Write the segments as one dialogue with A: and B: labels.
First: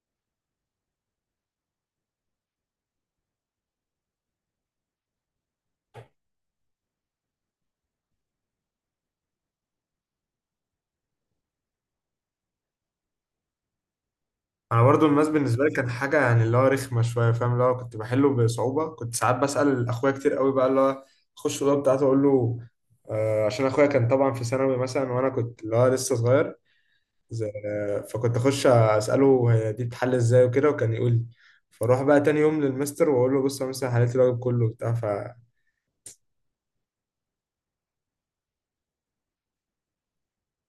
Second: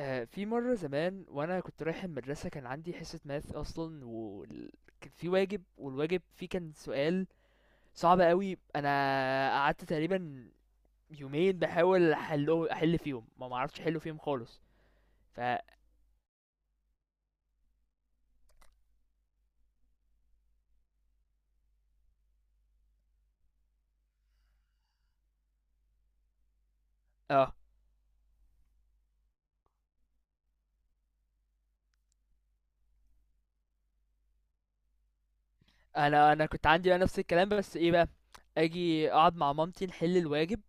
A: في مرة زمان وانا كنت رايح المدرسة كان عندي حصة ماث اصلا، وكان في واجب، والواجب فيه كان سؤال صعب قوي. انا قعدت تقريبا يومين بحاول احل فيهم، ما معرفتش احله فيهم خالص.
B: انا برضو الماس
A: ف
B: بالنسبه لي كان حاجه، يعني اللي هو رخمه شويه، فاهم؟ اللي هو كنت بحله بصعوبه. كنت ساعات بسال اخويا كتير قوي، بقى اللي هو اخش الاوضه بتاعته اقول له، عشان اخويا كان طبعا في ثانوي مثلا، وانا كنت اللي هو لسه صغير
A: اه
B: فكنت اخش اساله هي دي بتحل ازاي وكده، وكان يقول لي. فاروح بقى تاني يوم للمستر واقول له بص انا مثلا حليت الواجب كله وبتاع. فانتوا
A: انا كنت عندي بقى نفس الكلام، بس ايه بقى، اجي اقعد مع مامتي نحل الواجب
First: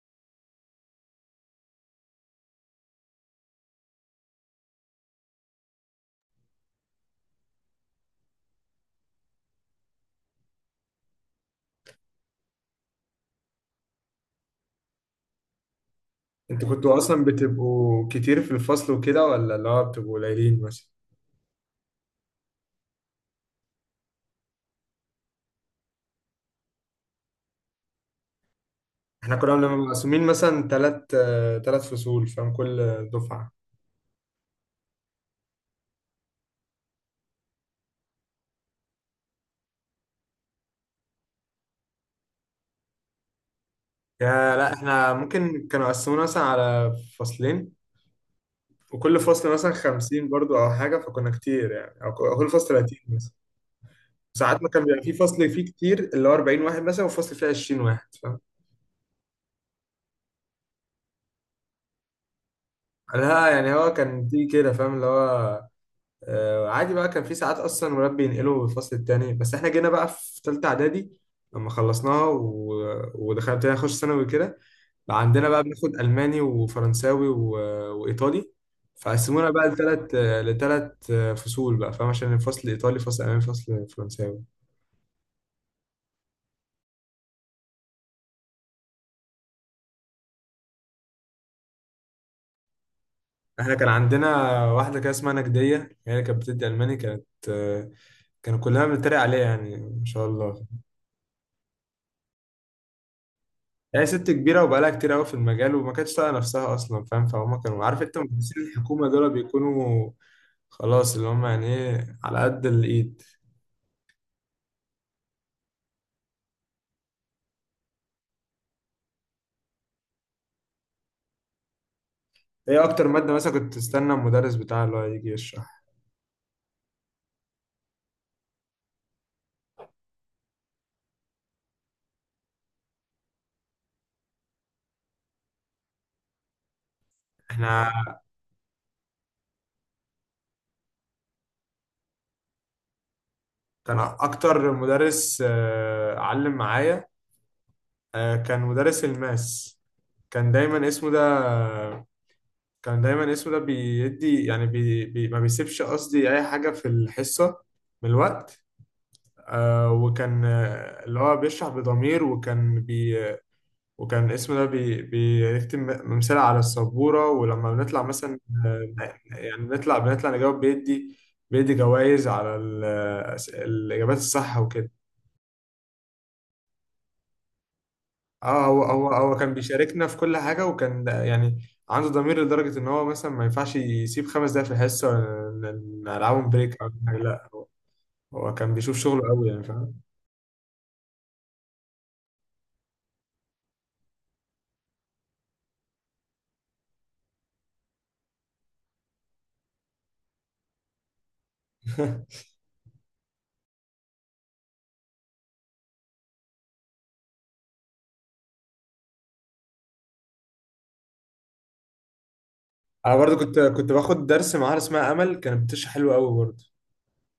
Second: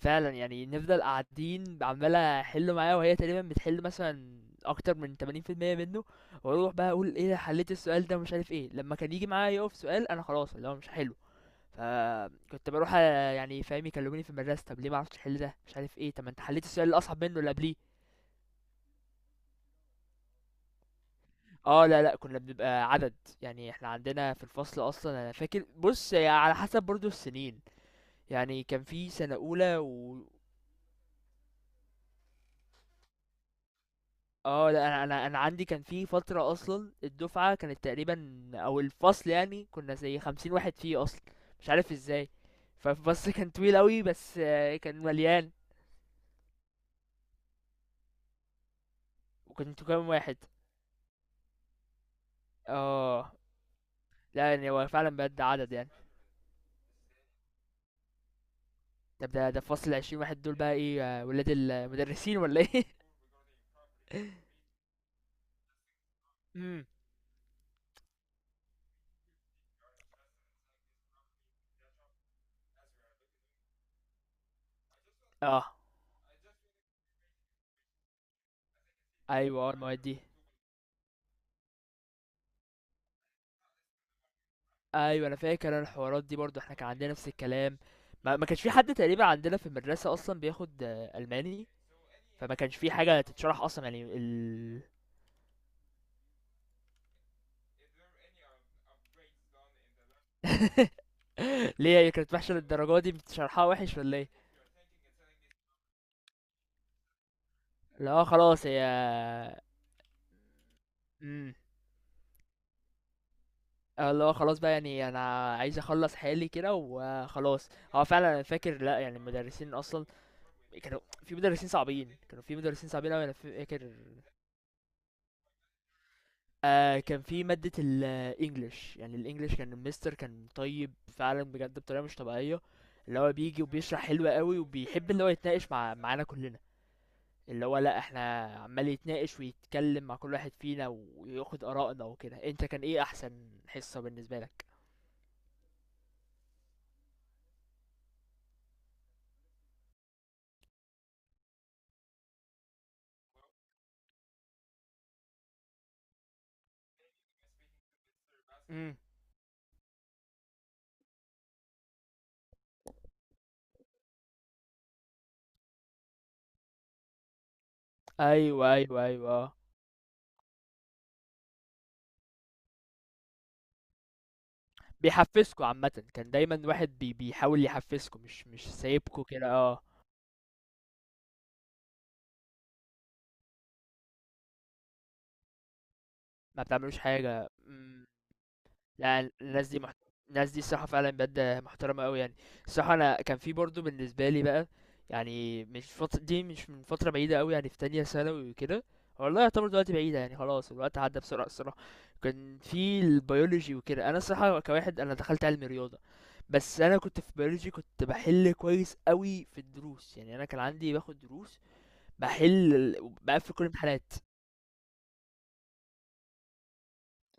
A: فعلًا. يعني نفضل قاعدين عمّال أحِل معاها، وهي تقريبًا بتحِل مثلًا أكتر من 80% منّه، وأروح بقى أقول إيه ده، حلّيت السؤال ده ومش عارف إيه. لمّا كان ييجي معايا يُقف سؤال، أنا خلاص اللي هو مش هاحِله. فكنت باروح يعني، فاهم، يكلّموني في المدرسة: "طَب ليه ما عرفتش تحِل ده؟ مش عارف إيه، طَب ما أنت حلّيت السؤال
B: كنتوا
A: الأصعب
B: اصلا
A: منّه اللي قبليه."
B: بتبقوا كتير في الفصل وكده، ولا اللي هو بتبقوا قليلين مثلا؟
A: آه، لأ، لأ، كُنّا بنبقى عدد. يعني إحنا عندنا في الفصل أصلًا، أنا فاكر، بُص، هي على حسب برضه السِنين. يعني كان في سَنة
B: احنا كنا بنبقى
A: أولى، و
B: مقسومين مثلا ثلاث فصول، فاهم؟ كل دفعه،
A: لأ، أنا عندي كان في فترة أصلًا، الدفعة كانت تقريبًا، أو الفصل يعني، كنا زي 50 واحد فيه أصلًا. مش عارف إزاي. فالفصل كان طويل أوي، بس
B: يا لا
A: آه، كان
B: احنا
A: مليان.
B: ممكن كانوا قسمونا مثلا على فصلين، وكل فصل مثلا
A: وكنتوا كام
B: خمسين
A: واحد؟
B: برضو او حاجة، فكنا كتير يعني، أو كل فصل 30 مثلا.
A: آه، لأ
B: ساعات ما
A: يعني
B: كان
A: هو
B: بيبقى
A: فعلًا
B: في
A: بجد
B: فصل فيه
A: عدد يعني.
B: كتير اللي هو 40 واحد مثلا، وفصل فيه 20 واحد، فاهم؟
A: طب ده، الفصل ال20 واحد دول بقى إيه، آه، ولاد المدرسين والّا إيه؟
B: لا يعني هو كان دي كده، فاهم اللي هو،
A: إمم،
B: عادي بقى. كان في ساعات اصلا المدرب بينقله الفصل التاني. بس احنا جينا بقى في تالتة اعدادي لما خلصناها ودخلنا ابتدينا نخش ثانوي كده. بقى عندنا بقى
A: آه،
B: بناخد الماني وفرنساوي وايطالي، فقسمونا بقى
A: أيوه، آه، المواد
B: لثلاث
A: دي.
B: لثلاث فصول بقى، فاهم؟ عشان الفصل الايطالي، فصل الماني، فصل فرنساوي.
A: أيوه، أنا فاكر، أنا الحوارات دي برضه، إحنا كان عندنا نفس الكلام. ما كانش في حد تقريبًا عندنا في المدرسة أصلًا بياخد آه، ألماني. فما كانش في حاجه تتشرح
B: احنا
A: اصلا
B: كان
A: يعني
B: عندنا
A: ال...
B: واحده كده اسمها نجديه، هي اللي كانت بتدي الماني، كانت كانوا كلنا بنتريق عليها يعني، ما شاء الله.
A: ليه هي كانت وحشه للدرجه دي؟ بتشرحها وحش
B: هي
A: ولا ايه؟
B: ست كبيرة وبقالها كتير قوي في المجال، وما كانتش طايقة نفسها أصلا، فاهم؟ فهم كانوا، عارف
A: اللي
B: أنت
A: هو
B: مدرسين
A: خلاص هي،
B: الحكومة دول بيكونوا خلاص اللي هم
A: امم،
B: يعني إيه، على قد الإيد.
A: اللي هو خلاص بقى يعني انا عايز اخلص حالي كده وخلاص. هو فعلا انا فاكر، لا يعني المدرسين اصلا كانوا، في مدرسين صعبين، كانوا في
B: هي
A: مدرسين
B: أكتر
A: صعبين قوي،
B: مادة
A: انا
B: مثلا كنت
A: فاكر.
B: تستنى المدرس بتاعها اللي هو يجي يشرح،
A: آه، كان في ماده الانجليش. يعني الانجليش كان المستر كان طيب فعلا بجد بطريقه مش طبيعيه، اللي هو بيجي وبيشرح حلو قوي، وبيحب اللي هو يتناقش معانا كلنا. اللي هو لأ،
B: إحنا
A: احنا عمال يتناقش ويتكلم مع كل واحد فينا وياخد آرائنا وكده. انت كان ايه أحسن
B: كان
A: حصة بالنسبة لك؟
B: أكتر مدرس علم معايا، كان مدرس الماس. كان دايما اسمه ده كان دايما اسمه ده بيدي، يعني بي ما بيسيبش، قصدي أي حاجة في الحصة من الوقت.
A: امم،
B: وكان اللي هو بيشرح بضمير، وكان اسمه ده بيكتب ممثلة على السبورة. ولما بنطلع مثلا،
A: أيوه،
B: آه،
A: أيوه، أيوه، آه،
B: يعني بنطلع نجاوب، بيدي جوائز على الإجابات الصح وكده.
A: بيحفزكوا عامةً، كان دايمًا واحد بي بيحاول يحفزكوا، مش
B: اه
A: مش
B: هو هو
A: سايبكوا
B: هو
A: كده
B: كان
A: آه،
B: بيشاركنا في كل حاجة، يعني عنده ضمير لدرجة إن هو مثلا ما ينفعش يسيب خمس دقايق في الحصة ونلعبهم
A: ما
B: بريك أو
A: بتعملوش
B: حاجة، لا.
A: حاجة،
B: هو كان بيشوف
A: لأ،
B: شغله أوي يعني،
A: الناس دي
B: فاهم.
A: محت... الناس دي الصراحة فعلًا بجد محترمة أوي يعني. الصراحة أنا كان في برضه بالنسبة لي بقى يعني، مش فت دي مش من فترة بعيدة أوي يعني، في تانية ثانوي وكده. والله يعتبر دلوقتي بعيدة يعني، خلاص الوقت عدّى بسرعة الصراحة. كان في الbiology وكده. أنا الصراحة كواحد، أنا دخلت علمي رياضة، بس أنا كنت في biology كنت باحل كويس أوي في الدروس. يعني أنا كان عندي باخد دروس، باحل ال،
B: انا برضو
A: وباقفل
B: كنت
A: كل
B: كنت
A: الامتحانات.
B: باخد درس معاها اسمها امل، كانت بتشرح حلو قوي برضو.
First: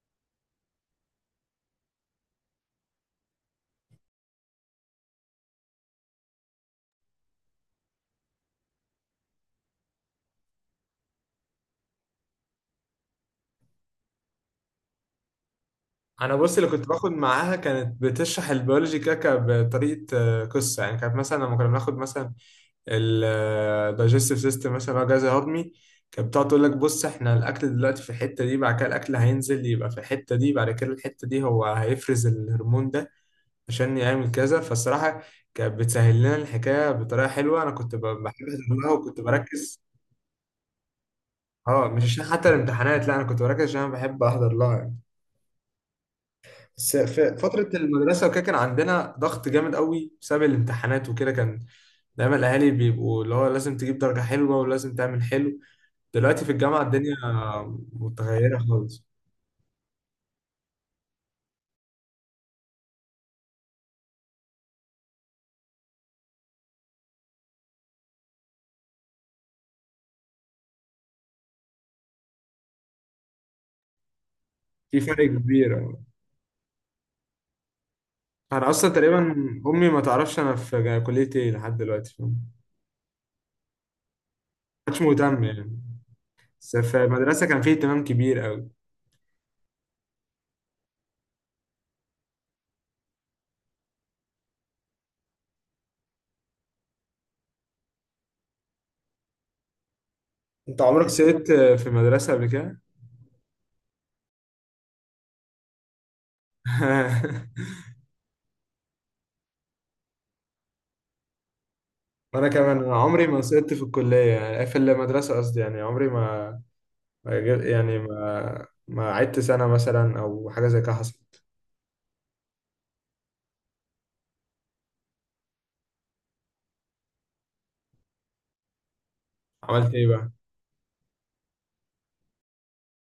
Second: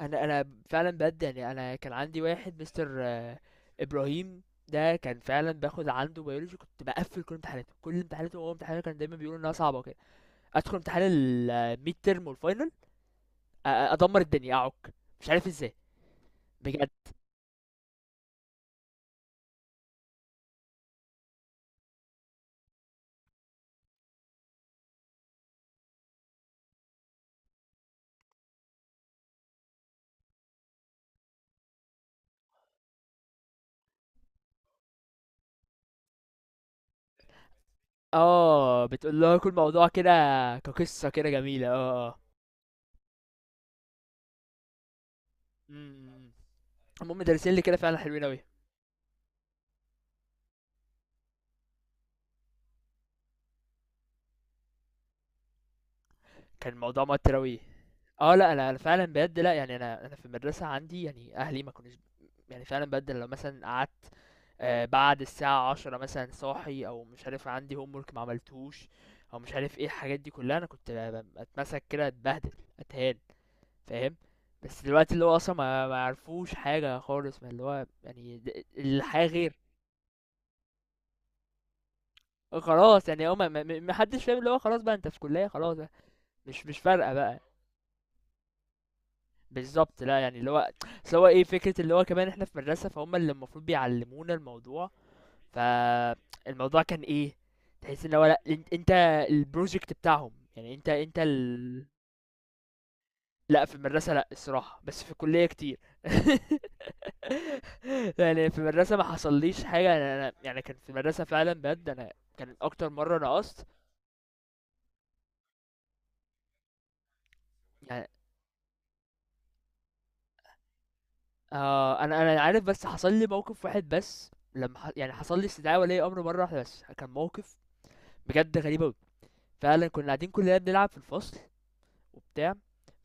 A: انا فعلا بجد يعني، انا كان عندي واحد مستر آه، ابراهيم. ده كان فعلا باخد عنده بيولوجي، كنت بقفل كل امتحاناته. هو امتحانه كان دايما بيقول انها صعبه وكده. ادخل امتحان الميد ترم والفاينل، ادمر الدنيا اعك، مش عارف ازاي.
B: انا بص، اللي كنت
A: بجد.
B: باخد معاها كانت بتشرح البيولوجي كاكا بطريقه، قصه يعني. كانت مثلا لما كنا بناخد مثلا الدايجستيف سيستم مثلا، اللي هو الجهاز الهضمي، كانت بتقعد تقول لك بص احنا الاكل دلوقتي في الحته دي، بعد كده الاكل هينزل يبقى في الحته دي، بعد كده الحته دي هو هيفرز الهرمون ده عشان يعمل كذا. فالصراحه كانت بتسهل لنا الحكايه بطريقه حلوه. انا كنت بحب احضر
A: اه،
B: لها، وكنت
A: بتقول له كل
B: بركز.
A: موضوع كده كقصه كده جميله،
B: اه، مش
A: اه، اه،
B: عشان حتى الامتحانات، لا، انا كنت بركز عشان انا بحب احضر لها يعني.
A: أمم.
B: بس
A: المهم
B: في
A: دارسين لي
B: فتره
A: كده فعلا حلوين
B: المدرسه وكده
A: اوي.
B: كان عندنا ضغط جامد قوي بسبب الامتحانات وكده. كان دايما الاهالي بيبقوا اللي هو لازم تجيب درجه حلوه، ولازم تعمل حلو. دلوقتي في
A: كان
B: الجامعه
A: الموضوع
B: الدنيا
A: موتر اوي. اه لا،
B: متغيره
A: انا أنا
B: خالص،
A: فعلا بجد، لا يعني، انا في المدرسه عندي يعني اهلي ما كانوش، يعني فعلا بجد لو مثلا قعدت آه، بعد الساعة 10 مثلا صاحي، أو مش عارف عندي homework معملتهوش، أو مش عارف ايه الحاجات دي كلها، أنا كنت أتمسك كده، أتبهدل، أتهان، فاهم. بس
B: في
A: دلوقتي اللي
B: فرق
A: هو أصلا
B: كبير
A: ما
B: يعني.
A: ما عرفوش حاجة خالص. ما اللي هو يعني،
B: انا اصلا تقريبا
A: الحياة غير.
B: امي ما تعرفش انا في كليه ايه لحد دلوقتي، فاهم؟
A: خلاص يعني هو، محدش فاهم اللي هو، خلاص
B: ما
A: بقى
B: كانتش
A: انت في
B: مهتم
A: كلية، خلاص
B: يعني،
A: بقى مش
B: بس
A: مش
B: في
A: فارقة بقى.
B: المدرسه كان فيه اهتمام كبير قوي.
A: بالظبط، لا يعني اللي هو، اصل هو ايه فكرة اللي هو كمان، احنا في مدرسة فهم اللي المفروض بيعلمونا الموضوع. فالموضوع كان ايه، تحس ان هو لا، انت البروجكت بتاعهم يعني،
B: انت
A: انت
B: عمرك
A: انت
B: سقطت
A: ال...
B: في المدرسه قبل كده؟
A: لا، في المدرسة لا الصراحة، بس في الكلية كتير. يعني في المدرسة ما حصليش حاجة، انا يعني كان في المدرسة فعلا بجد، انا
B: وانا
A: كان
B: كمان
A: اكتر
B: أنا
A: مرة
B: عمري ما
A: نقصت
B: سقطت في الكليه، يعني في المدرسه قصدي، يعني عمري ما يعني
A: يعني.
B: ما عدت سنه مثلا او حاجه زي كده حصلت.
A: آه، انا عارف، بس حصل لي موقف واحد بس لما يعني حصل لي استدعاء ولي امر مرة واحدة بس، كان موقف بجد غريب اوي. فعلا
B: عملت
A: كنا
B: ايه
A: قاعدين
B: بقى؟
A: كلنا بنلعب في الفصل وبتاع.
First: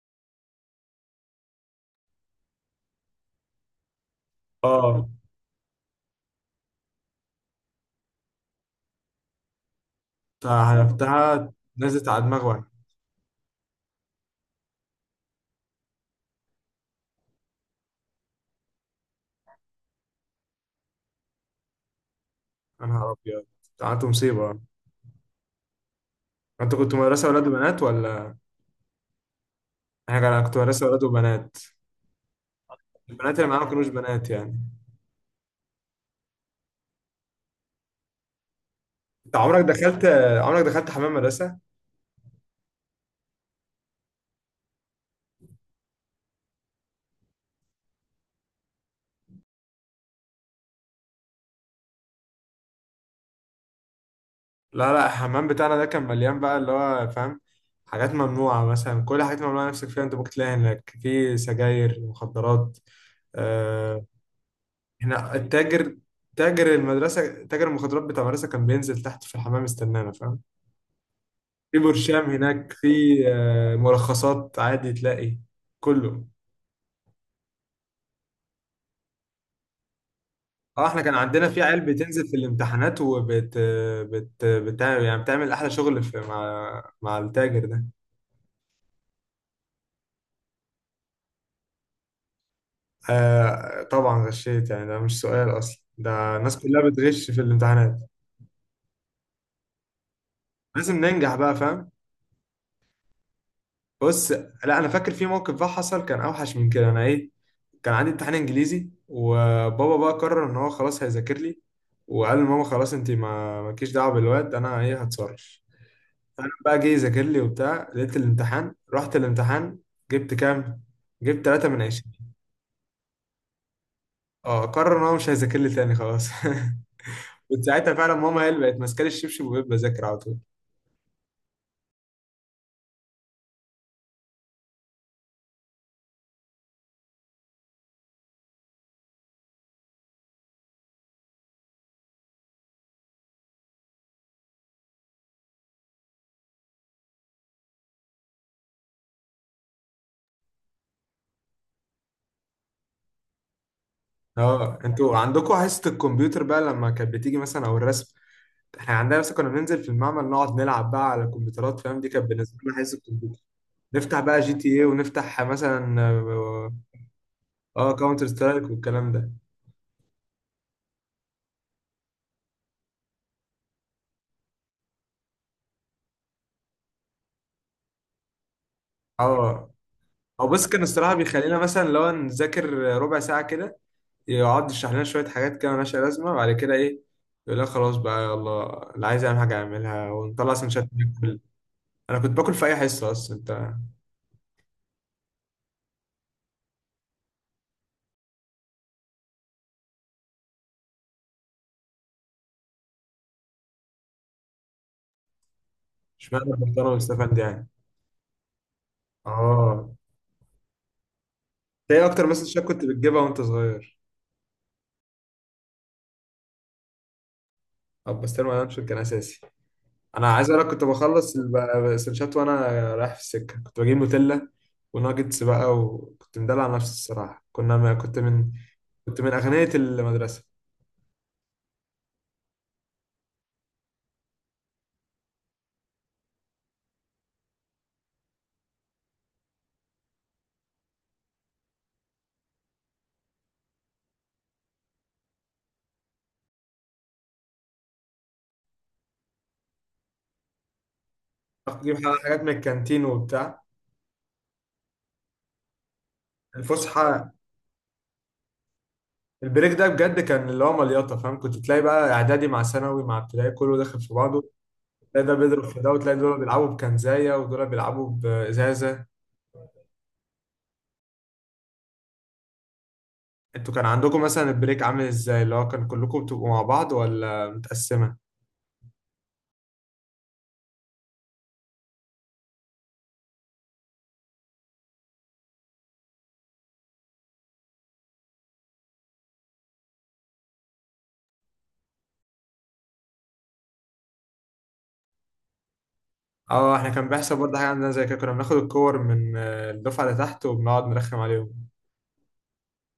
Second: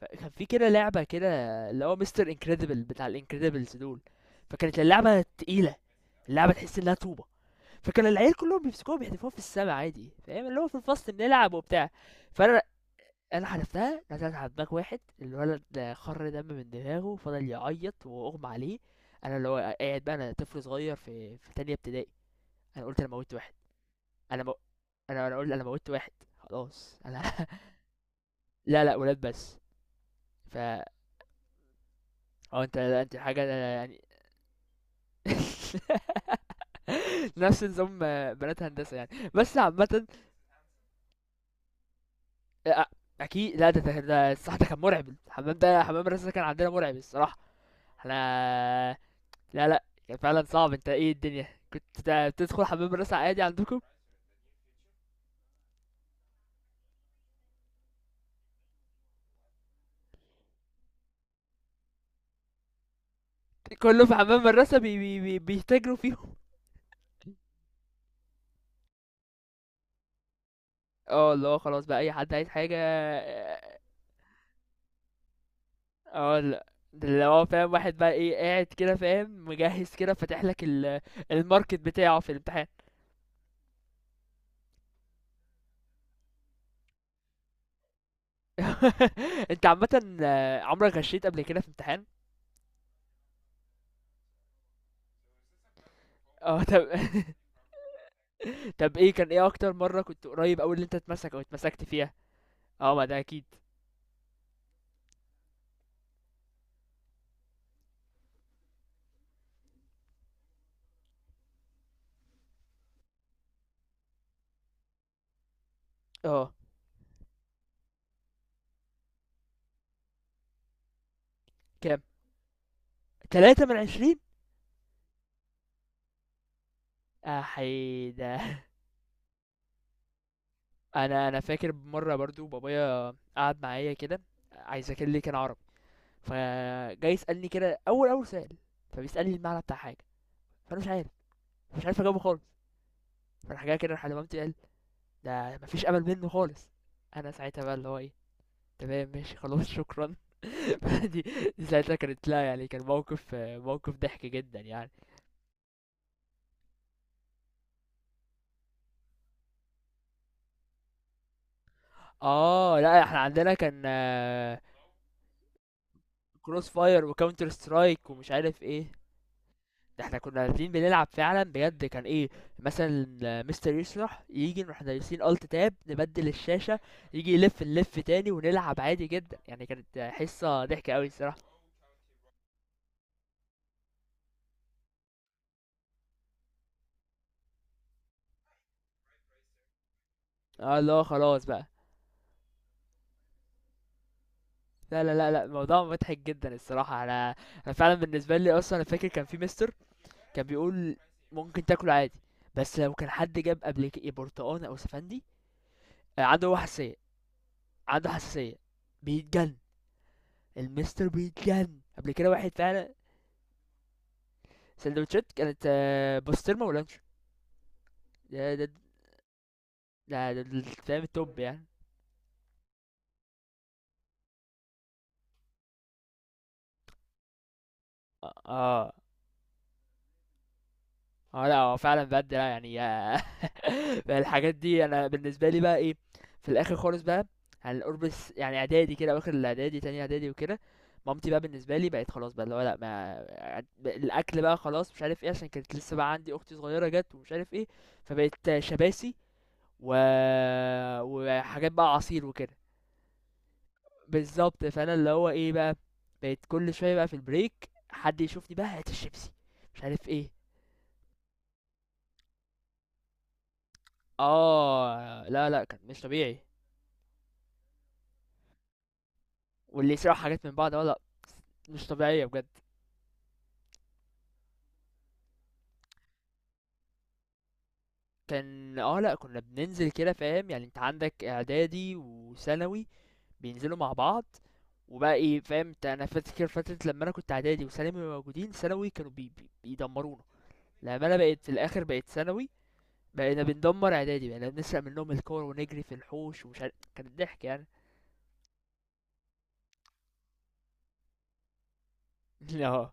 A: فكان في كده لعبة كده، اللي هو مستر انكريدبل بتاع الانكريدبلز دول. فكانت
B: اه،
A: اللعبة تقيلة، اللعبة تحس انها طوبة. فكان العيال كلهم بيمسكوها بيحدفوها في السما عادي، فاهم اللي هو، في الفصل
B: حلفتها،
A: بنلعب وبتاع.
B: نزلت على دماغي
A: فانا
B: وانا،
A: انا حذفتها، نزلت على دماغ واحد الولد ده، خر دم من دماغه، فضل يعيط واغمى عليه. انا اللي هو قاعد بقى، انا طفل صغير في تانية ابتدائي، انا
B: يا
A: قلت انا
B: نهار
A: موتت
B: ابيض،
A: واحد.
B: ده عملت
A: انا مو...
B: مصيبه.
A: انا قلت انا موتت واحد.
B: انت كنت
A: خلاص انا.
B: مدرسه ولاد وبنات، ولا
A: لا لا، ولاد بس.
B: حاجه؟ انا كنت
A: ف اه
B: مدرسه ولاد وبنات،
A: انت لا، انت
B: البنات
A: حاجة
B: اللي معانا ما كانوش
A: يعني.
B: بنات يعني.
A: نفس نظام بنات هندسة يعني،
B: انت
A: بس
B: عمرك دخلت
A: عامة.
B: عمرك دخلت حمام مدرسه؟
A: أ- أكيد، لا ده، ده الصح. ده كان مرعب، الحمام ده، حمام الرسا ده كان عندنا مرعب الصراحة. احنا، لا لا كان فعلا صعب. انت ايه الدنيا، كنت بتدخل حمام الرسا عادي عندكم؟
B: لا لا، الحمام بتاعنا ده كان مليان بقى اللي هو، فاهم، حاجات ممنوعة. مثلا كل حاجات ممنوعة نفسك فيها انت ممكن تلاقيها هناك، في سجاير، مخدرات،
A: كله
B: آه
A: في حمام الرسا بي بي
B: هنا
A: بي
B: التاجر.
A: بيتاجروا فيهم،
B: تاجر المدرسة، تاجر المخدرات بتاع المدرسة، كان بينزل تحت في الحمام يستنانا، فاهم.
A: اه. اللي هو
B: في
A: خلاص بقى اي
B: برشام
A: حد عايز
B: هناك،
A: حاجة،
B: في
A: اه.
B: ملخصات، عادي تلاقي كله.
A: اه، لا ده اللي هو فاهم، واحد بقى ايه قاعد كده فاهم مجهز، كده فاتح لك
B: اه،
A: ال-
B: احنا كان عندنا في عيال
A: الماركت بتاعه
B: بتنزل
A: في
B: في
A: الامتحان.
B: الامتحانات وبت بت بت يعني بتعمل احلى شغل في، مع مع التاجر ده.
A: أنت عامةً آه، عمرك غشيت قبل كده في امتحان؟
B: آه، طبعا غشيت يعني، ده مش سؤال اصلا، ده الناس
A: آه، طب.
B: كلها بتغش في الامتحانات،
A: طب إيه كان، إيه أكتر مرّة كنت قريب أوي إن أنت
B: لازم ننجح
A: تتمسك أو
B: بقى،
A: اتمسكت
B: فاهم.
A: فيها؟ آه، ما ده أكيد.
B: بص، لا، انا فاكر في موقف بقى حصل كان اوحش من كده، انا ايه، كان عندي امتحان انجليزي وبابا بقى قرر ان هو خلاص هيذاكر لي، وقال لماما خلاص انت ما مالكيش دعوه بالواد انا ايه هتصرف. انا
A: آه،
B: بقى جه يذاكر لي وبتاع، لقيت الامتحان، رحت الامتحان، جبت كام؟ جبت 3 من
A: كام؟
B: 20.
A: 3/20؟
B: اه، قرر ان هو مش هيذاكر لي تاني، خلاص.
A: يا
B: كنت ساعتها
A: حي
B: فعلا ماما هي
A: ده.
B: اللي بقت ماسكه لي الشبشب، وبقيت بذاكر على طول.
A: أنا فاكر مرّة برضه بابايا قعد معايا كده، عايز أذاكر لي، كان عربي. فجاي يسألني كده، أول سؤال، فبيسألني المعنى بتاع حاجة، فأنا مش عارف، مش عارف أجاوبه خالص. فراح جاي كده راح لمامتي قال: "ده ما فيش أمل منه خالص." أنا ساعتها بقى اللي هو إيه، تمام ماشي خلاص شكرًا. دي دي ساعتها كانت لا يعني، كان موقف، موقف ضحك جدا
B: اه،
A: يعني.
B: انتوا عندكم حصة الكمبيوتر بقى لما كانت بتيجي مثلا، او الرسم؟ احنا عندنا مثلا كنا بننزل في المعمل نقعد نلعب بقى على الكمبيوترات، فاهم؟ دي كانت بالنسبة لنا
A: اه
B: حصة
A: لا، احنا
B: الكمبيوتر.
A: عندنا كان
B: نفتح بقى جي تي ايه، ونفتح مثلا
A: كروس فاير وكاونتر سترايك
B: كاونتر
A: ومش
B: سترايك
A: عارف ايه
B: والكلام ده.
A: ده. احنا كنا نازلين بنلعب فعلا بجد. كان ايه، مثلا مستر يشرح، يجي نروح دايسين الت تاب نبدل الشاشة، يجي يلف نلف تاني ونلعب عادي جدا يعني.
B: اه،
A: كانت
B: او بس
A: حصة
B: كان
A: ضحكة قوي
B: الصراحة
A: الصراحة،
B: بيخلينا مثلا لو نذاكر ربع ساعة كده، يقعد يشرح لنا شوية حاجات كده مالهاش لازمة، بعد كده ايه، يقول لك خلاص بقى يلا، اللي عايز يعمل حاجة يعملها ونطلع
A: اه.
B: سندوتشات
A: اللي هو
B: ناكل.
A: خلاص بقى.
B: انا كنت باكل في اي حصة اصلا انت.
A: لا، لا، لا، لا، الموضوع مضحك جدا الصراحة. انا فعلا بالنسبة لي اصلا، انا فاكر كان في مستر كان بيقول ممكن تاكله عادي، بس لو كان حد جاب قبل كده برتقان او سفندي آه، عنده
B: اشمعنى
A: هو
B: كنت انا
A: حساسيه.
B: مستفاد يعني.
A: عنده حساسيه بيتجن.
B: اه،
A: المستر بيتجن
B: ايه
A: قبل
B: اكتر
A: كده
B: مسج
A: واحد
B: شات كنت
A: فعلا.
B: بتجيبها وانت صغير؟
A: سندوتشات كانت آه، بسطرمه ولانشون.
B: بس
A: ده
B: ما
A: ده ده,
B: انشر كان اساسي. انا
A: ده, ده,
B: عايز اقول
A: ده
B: لك كنت
A: فاهم
B: بخلص
A: التوب يعني،
B: السنشات وانا رايح في السكه كنت بجيب نوتيلا وناجتس بقى، وكنت مدلع نفسي الصراحه. كنا ما كنت من
A: اه،
B: كنت من اغنيه المدرسه.
A: اه. لأ هو فعلًا بجد لأ يعني. بقى الحاجات دي أنا بالنسبة لي بقى إيه، في الآخر خالص بقى، على قرب يعني إعدادي كده أواخر الإعدادي، تانية إعدادي وكده. مامتي بقى بالنسبة لي بقت خلاص بقى اللي هو لأ، ما الأكل بقى خلاص مش عارف إيه، عشان كانت لسه بقى عندي أختي صغيرة جات ومش عارف إيه. فبقت شباسي، و، وحاجات
B: اجيب
A: بقى عصير
B: حاجات من
A: وكده.
B: الكانتين وبتاع
A: بالضبط، فأنا اللي هو إيه بقى، بقيت كل شوية بقى في
B: الفسحه.
A: البريك، حد يشوفني بقى هات الشيبسي،
B: البريك ده
A: مش عارف
B: بجد
A: إيه.
B: كان اللي هو مليطه، فاهم؟ كنت تلاقي بقى اعدادي مع ثانوي مع ابتدائي كله داخل في بعضه. تلاقي
A: آه،
B: ده
A: لأ،
B: بيضرب
A: لأ،
B: في
A: كان
B: ده،
A: مش
B: وتلاقي دول
A: طبيعي.
B: بيلعبوا بكنزايه ودول بيلعبوا بازازه.
A: واللي يسرقوا حاجات من بعض، اه، لأ، مش طبيعية بجد.
B: انتوا كان عندكم مثلا البريك عامل ازاي؟ اللي هو كان كلكم بتبقوا مع بعض، ولا متقسمة؟
A: كان اه، لأ كنا بننزل كده فاهم، يعني انت عندك اعدادي وثانوي بينزلوا مع بعض، وبقى ايه فاهم انت. انا فاكر فترة لما انا كنت اعدادي وثانوي موجودين، ثانوي كانوا بي بيدمرونا. لما انا بقيت في الاخر بقيت ثانوي، بقينا بندمر اعدادي، بقينا بنسرق منهم الكور ونجري في الحوش ومش
B: اه،
A: عارف.
B: احنا كان
A: كان
B: بيحصل
A: الضحك
B: برضه حاجة
A: يعني.
B: عندنا زي كده، كنا بناخد الكور من الدفعة اللي تحت وبنقعد نرخم عليهم.
A: اه.